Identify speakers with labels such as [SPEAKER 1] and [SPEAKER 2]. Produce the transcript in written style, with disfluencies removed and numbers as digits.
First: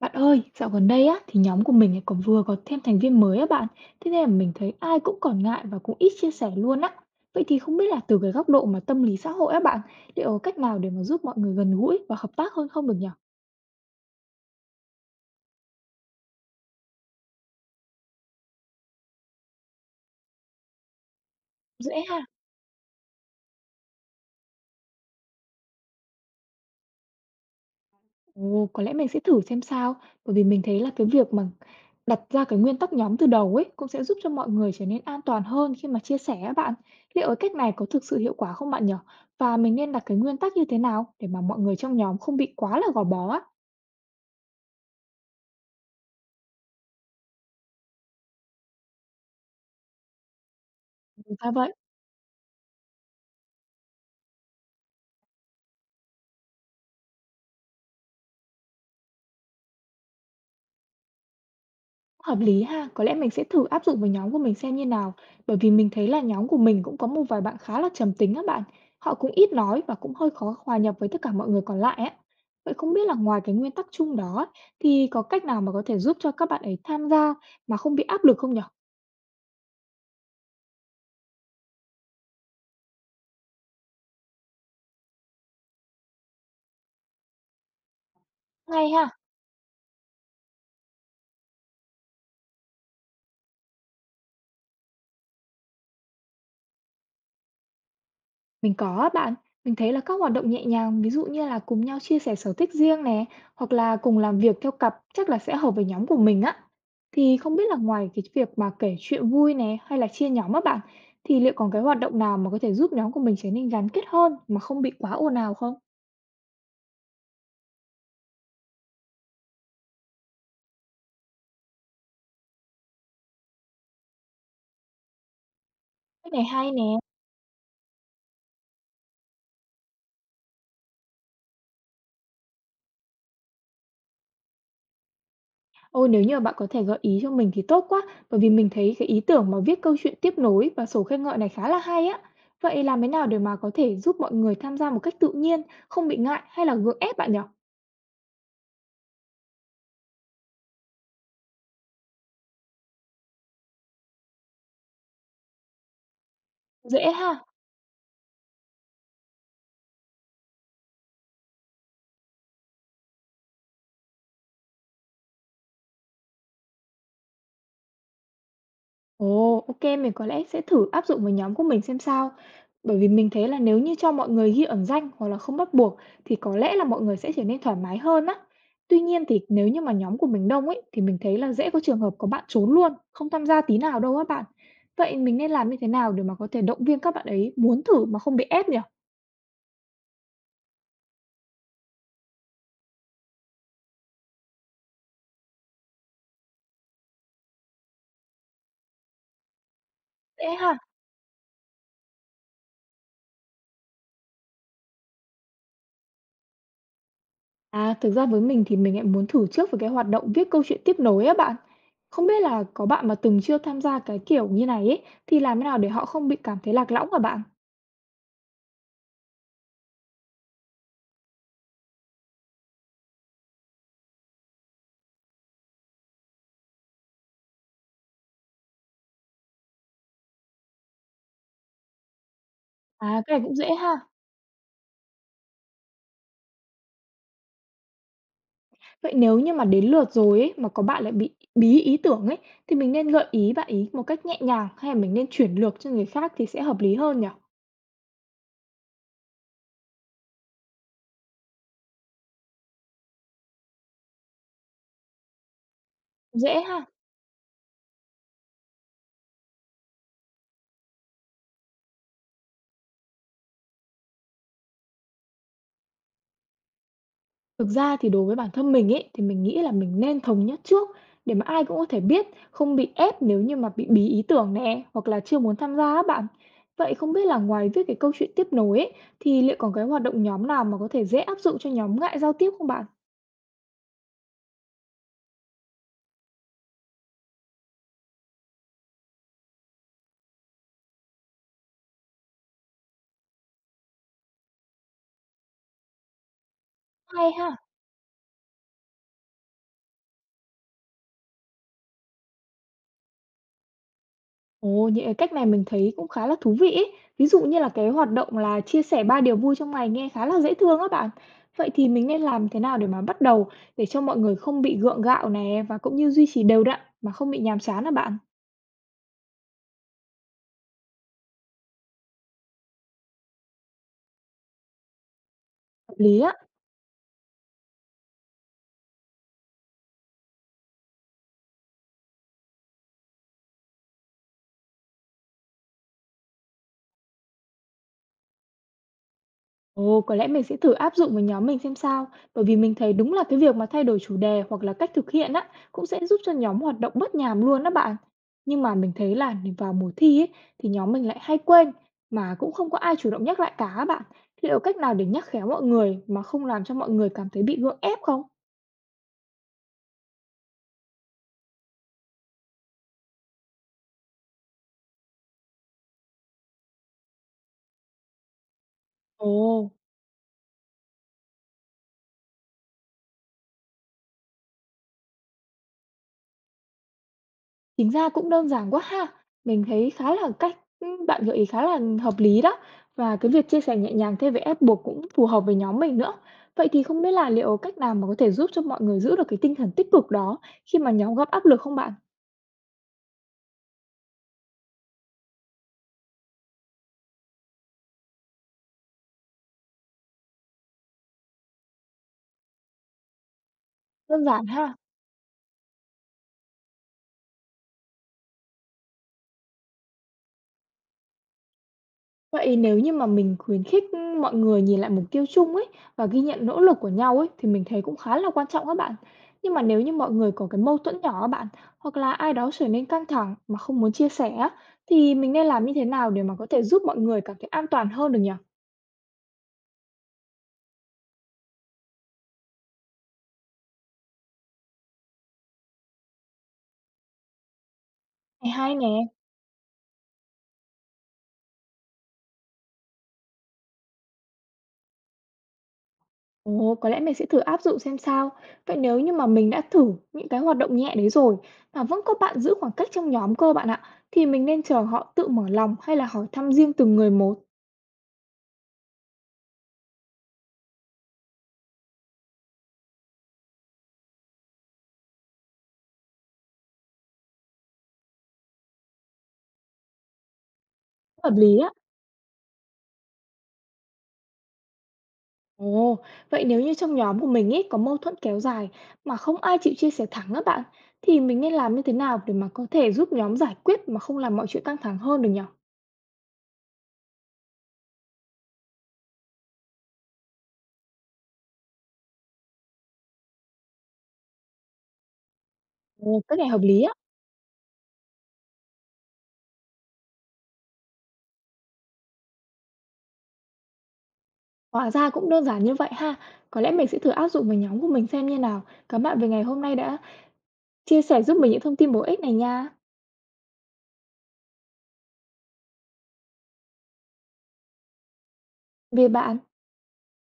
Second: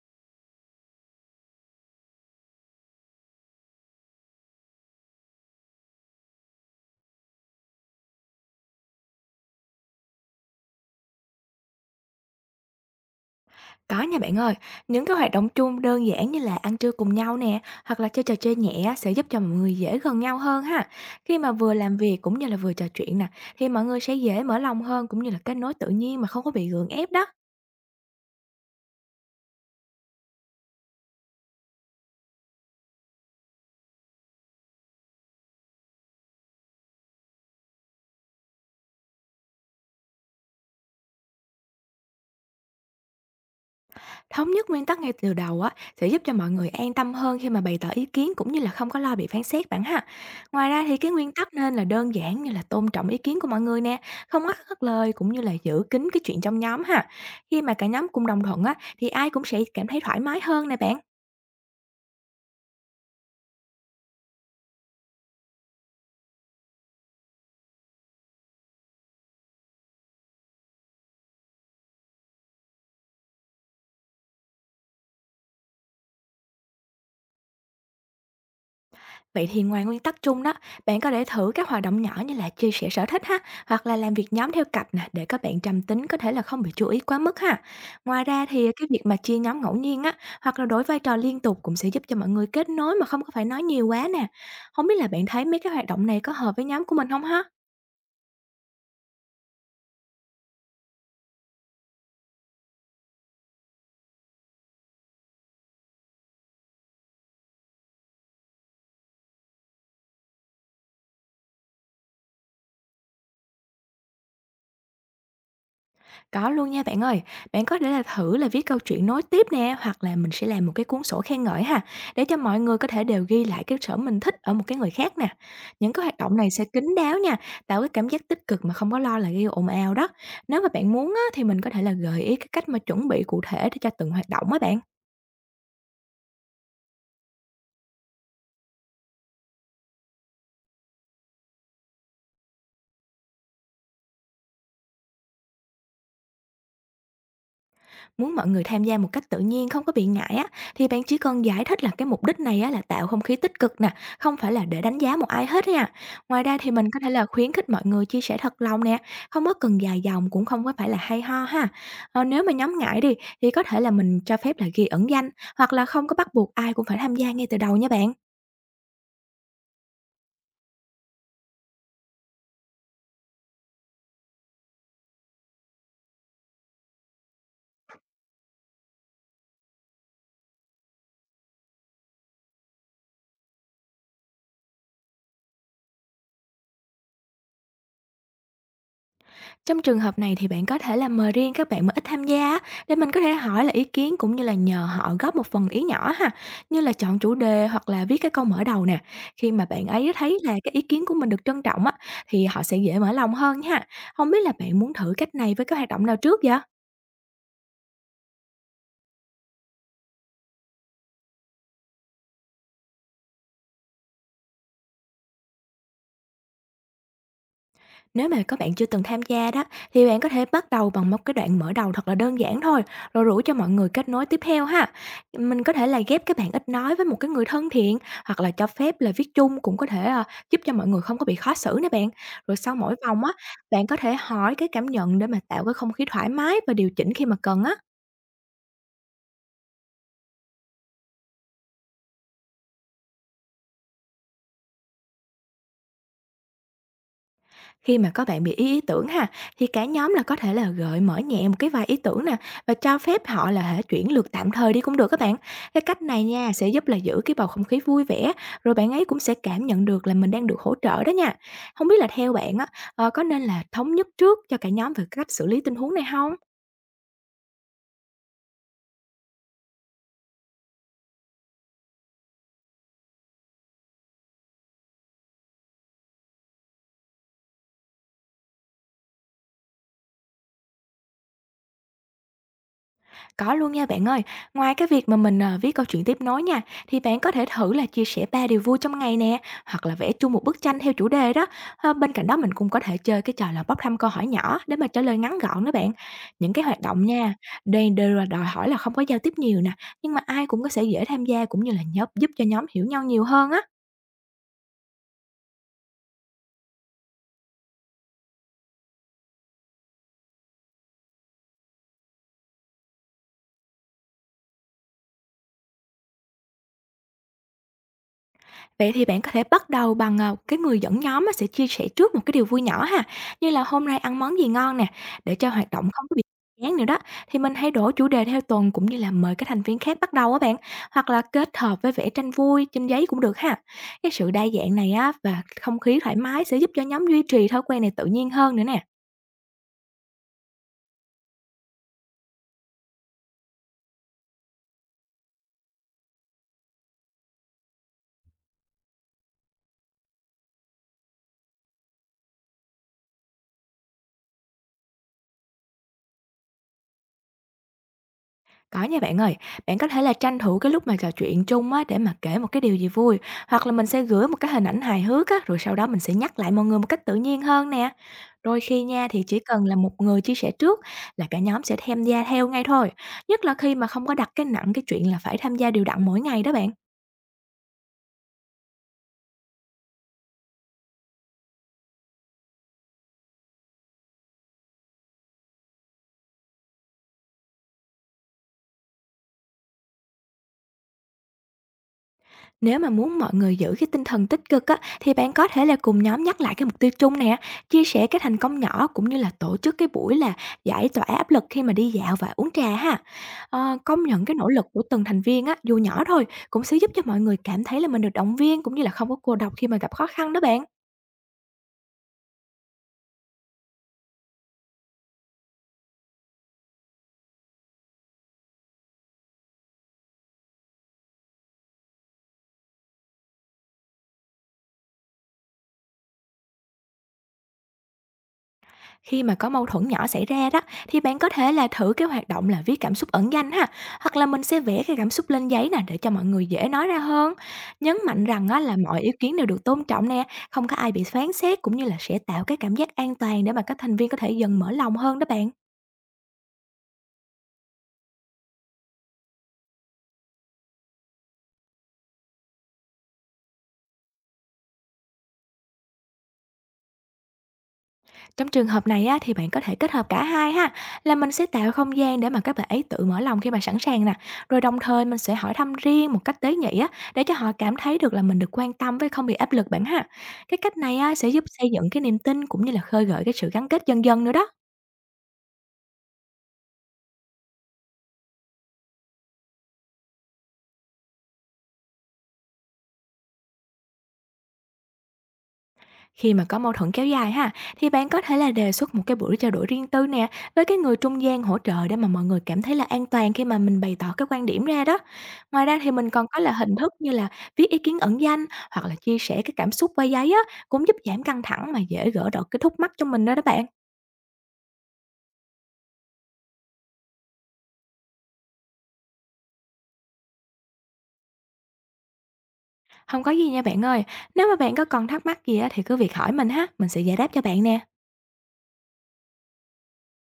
[SPEAKER 1] Bạn ơi, dạo gần đây á thì nhóm của mình lại còn vừa có thêm thành viên mới á bạn. Thế nên là mình thấy ai cũng còn ngại và cũng ít chia sẻ luôn á. Vậy thì không biết là từ cái góc độ mà tâm lý xã hội á bạn, liệu có cách nào để mà giúp mọi người gần gũi và hợp tác hơn không được nhỉ?
[SPEAKER 2] Có nha bạn ơi, những cái hoạt động chung đơn giản như là ăn trưa cùng nhau nè, hoặc là chơi trò chơi nhẹ á, sẽ giúp cho mọi người dễ gần nhau hơn ha. Khi mà vừa làm
[SPEAKER 1] Dễ
[SPEAKER 2] việc
[SPEAKER 1] ha.
[SPEAKER 2] cũng như là vừa trò chuyện nè, thì mọi người sẽ dễ mở lòng hơn cũng như là kết nối tự nhiên mà không có bị gượng ép đó.
[SPEAKER 1] Ồ, có lẽ mình sẽ thử xem sao, bởi vì mình thấy là cái việc mà đặt ra cái nguyên tắc nhóm từ đầu ấy cũng sẽ giúp cho mọi người trở nên an toàn hơn khi mà chia sẻ á bạn. Liệu cái cách này có thực sự hiệu quả không bạn nhỉ? Và mình nên đặt cái nguyên tắc như thế nào để mà mọi người trong nhóm không bị quá là gò bó á?
[SPEAKER 2] Thống nhất nguyên tắc ngay từ đầu á sẽ giúp cho mọi người an tâm hơn khi mà bày tỏ ý kiến cũng như là không có lo bị phán xét bạn ha. Ngoài ra thì cái nguyên
[SPEAKER 1] Ra
[SPEAKER 2] tắc
[SPEAKER 1] vậy.
[SPEAKER 2] nên là đơn giản, như là tôn trọng ý kiến của mọi người nè, không ắt hất lời cũng như là giữ kín cái chuyện trong nhóm ha. Khi mà cả nhóm cùng đồng thuận á, thì ai cũng sẽ cảm thấy thoải mái hơn nè bạn.
[SPEAKER 1] Hợp lý ha, có lẽ mình sẽ thử áp dụng với nhóm của mình xem như nào, bởi vì mình thấy là nhóm của mình cũng có một vài bạn khá là trầm tính á bạn. Họ cũng ít nói và cũng hơi khó hòa nhập với tất cả mọi người còn lại á. Vậy không biết là ngoài cái nguyên tắc chung đó thì có cách nào mà có thể giúp cho các bạn ấy tham gia mà không bị áp lực không nhở?
[SPEAKER 2] Vậy thì ngoài nguyên tắc chung đó, bạn có thể thử các hoạt động nhỏ như là chia sẻ sở thích ha, hoặc là làm việc nhóm theo cặp nè, để các bạn trầm tính có thể là không bị chú ý quá mức ha. Ngoài ra thì cái
[SPEAKER 1] Ngay ha.
[SPEAKER 2] việc mà chia nhóm ngẫu nhiên á, hoặc là đổi vai trò liên tục, cũng sẽ giúp cho mọi người kết nối mà không có phải nói nhiều quá nè. Không biết là bạn thấy mấy cái hoạt động này có hợp với nhóm của mình không ha?
[SPEAKER 1] Mình có á bạn, mình thấy là các hoạt động nhẹ nhàng, ví dụ như là cùng nhau chia sẻ sở thích riêng nè, hoặc là cùng làm việc theo cặp chắc là sẽ hợp với nhóm của mình á. Thì không biết là ngoài cái việc mà kể chuyện vui nè hay là chia nhóm á bạn, thì liệu còn cái hoạt động nào mà có thể giúp nhóm của mình trở nên gắn kết hơn mà không bị quá ồn ào không?
[SPEAKER 2] Có luôn nha bạn ơi. Bạn có thể là thử là viết câu chuyện nối tiếp nè, hoặc là mình sẽ làm một cái cuốn sổ khen ngợi ha, để cho mọi người có thể đều ghi lại cái sở mình thích ở một cái người khác nè. Những cái hoạt
[SPEAKER 1] Cái
[SPEAKER 2] động
[SPEAKER 1] này
[SPEAKER 2] này sẽ
[SPEAKER 1] hay nè.
[SPEAKER 2] kín đáo nha, tạo cái cảm giác tích cực mà không có lo là gây ồn ào đó. Nếu mà bạn muốn á, thì mình có thể là gợi ý cái cách mà chuẩn bị cụ thể để cho từng hoạt động á bạn.
[SPEAKER 1] Ôi, nếu như mà bạn có thể gợi ý cho mình thì tốt quá, bởi vì mình thấy cái ý tưởng mà viết câu chuyện tiếp nối và sổ khen ngợi này khá là hay á. Vậy làm thế nào để mà có thể giúp mọi người tham gia một cách tự nhiên, không bị ngại hay là gượng ép bạn nhỉ?
[SPEAKER 2] Muốn mọi người tham gia một cách tự nhiên, không có bị ngại á, thì bạn chỉ cần giải thích là cái mục đích này á là tạo không khí tích cực nè, không phải là để đánh giá một ai hết nha. Ngoài ra thì mình có thể
[SPEAKER 1] Dễ
[SPEAKER 2] là
[SPEAKER 1] ha.
[SPEAKER 2] khuyến khích mọi người chia sẻ thật lòng nè, không có cần dài dòng cũng không có phải là hay ho ha. Ờ, nếu mà nhóm ngại đi thì có thể là mình cho phép là ghi ẩn danh, hoặc là không có bắt buộc ai cũng phải tham gia ngay từ đầu nha bạn.
[SPEAKER 1] Ồ, ô mình có lẽ sẽ thử áp dụng với nhóm của mình xem sao. Bởi vì mình thấy là nếu như cho mọi người ghi ẩn danh hoặc là không bắt buộc thì có lẽ là mọi người sẽ trở nên thoải mái hơn á. Tuy nhiên thì nếu như mà nhóm của mình đông ấy thì mình thấy là dễ có trường hợp có bạn trốn luôn, không tham gia tí nào đâu á bạn. Vậy mình nên làm như thế nào để mà có thể động viên các bạn ấy muốn thử mà không bị ép nhỉ?
[SPEAKER 2] Trong trường hợp này thì bạn có thể là mời riêng các bạn mà ít tham gia á, để mình có thể hỏi là ý kiến cũng như là nhờ họ góp một phần ý nhỏ ha, như là chọn chủ đề hoặc là viết cái câu mở đầu nè. Khi mà bạn ấy thấy
[SPEAKER 1] Dễ
[SPEAKER 2] là cái
[SPEAKER 1] ha?
[SPEAKER 2] ý kiến của mình được trân trọng á, thì họ sẽ dễ mở lòng hơn ha. Không biết là bạn muốn thử cách này với cái hoạt động nào trước vậy?
[SPEAKER 1] À, thực ra với mình thì mình lại muốn thử trước với cái hoạt động viết câu chuyện tiếp nối á bạn. Không biết là có bạn mà từng chưa tham gia cái kiểu như này ấy, thì làm thế nào để họ không bị cảm thấy lạc lõng hả bạn?
[SPEAKER 2] Nếu mà các bạn chưa từng tham gia đó, thì bạn có thể bắt đầu bằng một cái đoạn mở đầu thật là đơn giản thôi, rồi rủ cho mọi người kết nối tiếp theo ha. Mình có thể là ghép các bạn ít nói với một cái người thân thiện, hoặc là cho phép là viết chung cũng có thể, à, giúp cho mọi người không có bị khó xử nè bạn. Rồi sau mỗi
[SPEAKER 1] À,
[SPEAKER 2] vòng á,
[SPEAKER 1] cái này cũng dễ
[SPEAKER 2] bạn
[SPEAKER 1] ha.
[SPEAKER 2] có thể hỏi cái cảm nhận để mà tạo cái không khí thoải mái và điều chỉnh khi mà cần á.
[SPEAKER 1] Vậy nếu như mà đến lượt rồi ấy, mà có bạn lại bị bí ý tưởng ấy, thì mình nên gợi ý bạn ý một cách nhẹ nhàng hay là mình nên chuyển lược cho người khác thì sẽ hợp lý hơn nhỉ?
[SPEAKER 2] Khi mà có bạn bị ý ý tưởng ha, thì cả nhóm là có thể là gợi mở nhẹ một cái vài ý tưởng nè, và cho phép họ là hả chuyển lượt tạm thời đi cũng được các bạn. Cái cách này nha
[SPEAKER 1] Dễ
[SPEAKER 2] sẽ
[SPEAKER 1] ha.
[SPEAKER 2] giúp là giữ cái bầu không khí vui vẻ, rồi bạn ấy cũng sẽ cảm nhận được là mình đang được hỗ trợ đó nha. Không biết là theo bạn á, ờ, có nên là thống nhất trước cho cả nhóm về cách xử lý tình huống này không?
[SPEAKER 1] Thực ra thì đối với bản thân mình ấy, thì mình nghĩ là mình nên thống nhất trước để mà ai cũng có thể biết, không bị ép nếu như mà bị bí ý tưởng nè, hoặc là chưa muốn tham gia á bạn. Vậy không biết là ngoài viết cái câu chuyện tiếp nối ấy, thì liệu còn cái hoạt động nhóm nào mà có thể dễ áp dụng cho nhóm ngại giao tiếp không bạn?
[SPEAKER 2] Có luôn nha bạn ơi. Ngoài cái việc mà mình, ờ, viết câu chuyện tiếp nối nha, thì bạn có thể thử là chia sẻ 3 điều vui trong ngày nè, hoặc là vẽ chung một bức tranh theo chủ đề đó. Ờ, bên cạnh đó mình cũng có thể chơi cái trò là bốc thăm câu hỏi nhỏ để mà trả lời ngắn gọn đó bạn. Những cái hoạt động
[SPEAKER 1] Hay
[SPEAKER 2] nha,
[SPEAKER 1] ha.
[SPEAKER 2] đây đều là đòi hỏi là không có giao tiếp nhiều nè, nhưng mà ai cũng có sẽ dễ tham gia, cũng như là nhóm giúp cho nhóm hiểu nhau nhiều hơn á.
[SPEAKER 1] Ồ, những cái cách này mình thấy cũng khá là thú vị ấy. Ví dụ như là cái hoạt động là chia sẻ ba điều vui trong ngày nghe khá là dễ thương á bạn. Vậy thì mình nên làm thế nào để mà bắt đầu để cho mọi người không bị gượng gạo nè và cũng như duy trì đều đặn mà không bị nhàm chán hả bạn?
[SPEAKER 2] Vậy thì bạn có thể bắt đầu bằng, ờ, cái người dẫn nhóm á sẽ chia sẻ trước một cái điều vui nhỏ ha, như là "Hôm nay ăn món gì ngon nè?". Để cho hoạt động không có bị
[SPEAKER 1] Lý á.
[SPEAKER 2] chán nữa đó, thì mình hãy đổi chủ đề theo tuần cũng như là mời các thành viên khác bắt đầu á bạn, hoặc là kết hợp với vẽ tranh vui trên giấy cũng được ha. Cái sự đa dạng này á và không khí thoải mái sẽ giúp cho nhóm duy trì thói quen này tự nhiên hơn nữa nè.
[SPEAKER 1] Ồ, có lẽ mình sẽ thử áp dụng với nhóm mình xem sao, bởi vì mình thấy đúng là cái việc mà thay đổi chủ đề hoặc là cách thực hiện á cũng sẽ giúp cho nhóm hoạt động bớt nhàm luôn đó bạn. Nhưng mà mình thấy là vào mùa thi ấy, thì nhóm mình lại hay quên mà cũng không có ai chủ động nhắc lại cả á bạn. Liệu cách nào để nhắc khéo mọi người mà không làm cho mọi người cảm thấy bị gượng ép không?
[SPEAKER 2] Có nha bạn ơi, bạn có thể là tranh thủ cái lúc mà trò chuyện chung á để mà kể một cái điều gì vui, hoặc là mình sẽ gửi một cái hình ảnh hài hước á, rồi sau đó mình sẽ nhắc lại mọi người một cách tự nhiên hơn nè. Đôi khi nha thì
[SPEAKER 1] Ồ.
[SPEAKER 2] chỉ cần là một người chia sẻ trước là cả nhóm sẽ tham gia theo ngay thôi, nhất là khi mà không có đặt cái nặng cái chuyện là phải tham gia đều đặn mỗi ngày đó bạn.
[SPEAKER 1] Chính ra cũng đơn giản quá ha. Mình thấy khá là cách bạn gợi ý khá là hợp lý đó, và cái việc chia sẻ nhẹ nhàng thay vì ép buộc cũng phù hợp với nhóm mình nữa. Vậy thì không biết là liệu cách nào mà có thể giúp cho mọi người giữ được cái tinh thần tích cực đó khi mà nhóm gặp áp lực không bạn?
[SPEAKER 2] Nếu mà muốn mọi người giữ cái tinh thần tích cực á, thì bạn có thể là cùng nhóm nhắc lại cái mục tiêu chung nè, chia sẻ cái thành công nhỏ, cũng như là tổ chức cái buổi là giải tỏa áp lực khi mà đi dạo và uống trà ha. Ờ, công nhận
[SPEAKER 1] Đơn
[SPEAKER 2] cái
[SPEAKER 1] giản
[SPEAKER 2] nỗ lực
[SPEAKER 1] ha.
[SPEAKER 2] của từng thành viên á, dù nhỏ thôi, cũng sẽ giúp cho mọi người cảm thấy là mình được động viên, cũng như là không có cô độc khi mà gặp khó khăn đó bạn.
[SPEAKER 1] Vậy nếu như mà mình khuyến khích mọi người nhìn lại mục tiêu chung ấy và ghi nhận nỗ lực của nhau ấy thì mình thấy cũng khá là quan trọng các bạn. Nhưng mà nếu như mọi người có cái mâu thuẫn nhỏ các bạn hoặc là ai đó trở nên căng thẳng mà không muốn chia sẻ á, thì mình nên làm như thế nào để mà có thể giúp mọi người cảm thấy an toàn hơn được nhỉ?
[SPEAKER 2] Khi mà có mâu thuẫn nhỏ xảy ra đó, thì bạn có thể là thử cái hoạt động là viết cảm xúc ẩn danh ha, hoặc là mình sẽ vẽ cái cảm xúc lên giấy nè để cho mọi người dễ nói ra hơn. Nhấn mạnh rằng
[SPEAKER 1] Này
[SPEAKER 2] á,
[SPEAKER 1] hay
[SPEAKER 2] là
[SPEAKER 1] nè.
[SPEAKER 2] mọi ý kiến đều được tôn trọng nè, không có ai bị phán xét, cũng như là sẽ tạo cái cảm giác an toàn để mà các thành viên có thể dần mở lòng hơn đó bạn.
[SPEAKER 1] Ồ, có lẽ mình sẽ thử áp dụng xem sao. Vậy nếu như mà mình đã thử những cái hoạt động nhẹ đấy rồi mà vẫn có bạn giữ khoảng cách trong nhóm cơ bạn ạ, thì mình nên chờ họ tự mở lòng hay là hỏi thăm riêng từng người một?
[SPEAKER 2] Trong trường hợp này á, thì bạn có thể kết hợp cả hai ha, là mình sẽ tạo không gian để mà các bạn ấy tự mở lòng khi mà sẵn sàng nè, rồi đồng thời mình sẽ hỏi thăm riêng một cách tế nhị á, để cho họ cảm thấy được là mình được quan tâm với không bị áp lực bạn ha. Cái cách này á, sẽ
[SPEAKER 1] Hợp
[SPEAKER 2] giúp
[SPEAKER 1] lý
[SPEAKER 2] xây
[SPEAKER 1] á.
[SPEAKER 2] dựng cái niềm tin, cũng như là khơi gợi cái sự gắn kết dần dần nữa đó.
[SPEAKER 1] Ồ, vậy nếu như trong nhóm của mình ấy có mâu thuẫn kéo dài mà không ai chịu chia sẻ thẳng các bạn, thì mình nên làm như thế nào để mà có thể giúp nhóm giải quyết mà không làm mọi chuyện căng thẳng hơn được nhỉ?
[SPEAKER 2] Khi mà có mâu thuẫn kéo dài ha, thì bạn có thể là đề xuất một cái buổi trao đổi riêng tư nè, với cái người trung gian hỗ trợ, để mà mọi người cảm thấy là an toàn khi mà mình bày tỏ cái quan điểm ra đó. Ngoài ra thì mình
[SPEAKER 1] Ồ,
[SPEAKER 2] còn
[SPEAKER 1] cách
[SPEAKER 2] có
[SPEAKER 1] này
[SPEAKER 2] là
[SPEAKER 1] hợp
[SPEAKER 2] hình
[SPEAKER 1] lý
[SPEAKER 2] thức
[SPEAKER 1] á.
[SPEAKER 2] như là viết ý kiến ẩn danh, hoặc là chia sẻ cái cảm xúc qua giấy á, cũng giúp giảm căng thẳng mà dễ gỡ được cái thúc mắc cho mình đó đó bạn.
[SPEAKER 1] Hóa ra cũng đơn giản như vậy ha. Có lẽ mình sẽ thử áp dụng với nhóm của mình xem như nào. Cảm ơn bạn về ngày hôm nay đã chia sẻ giúp mình những thông tin bổ ích này nha.
[SPEAKER 2] Không có gì nha bạn ơi, nếu mà bạn có còn thắc mắc gì á thì cứ việc hỏi mình ha, mình sẽ giải đáp cho bạn nè.
[SPEAKER 1] Về bạn.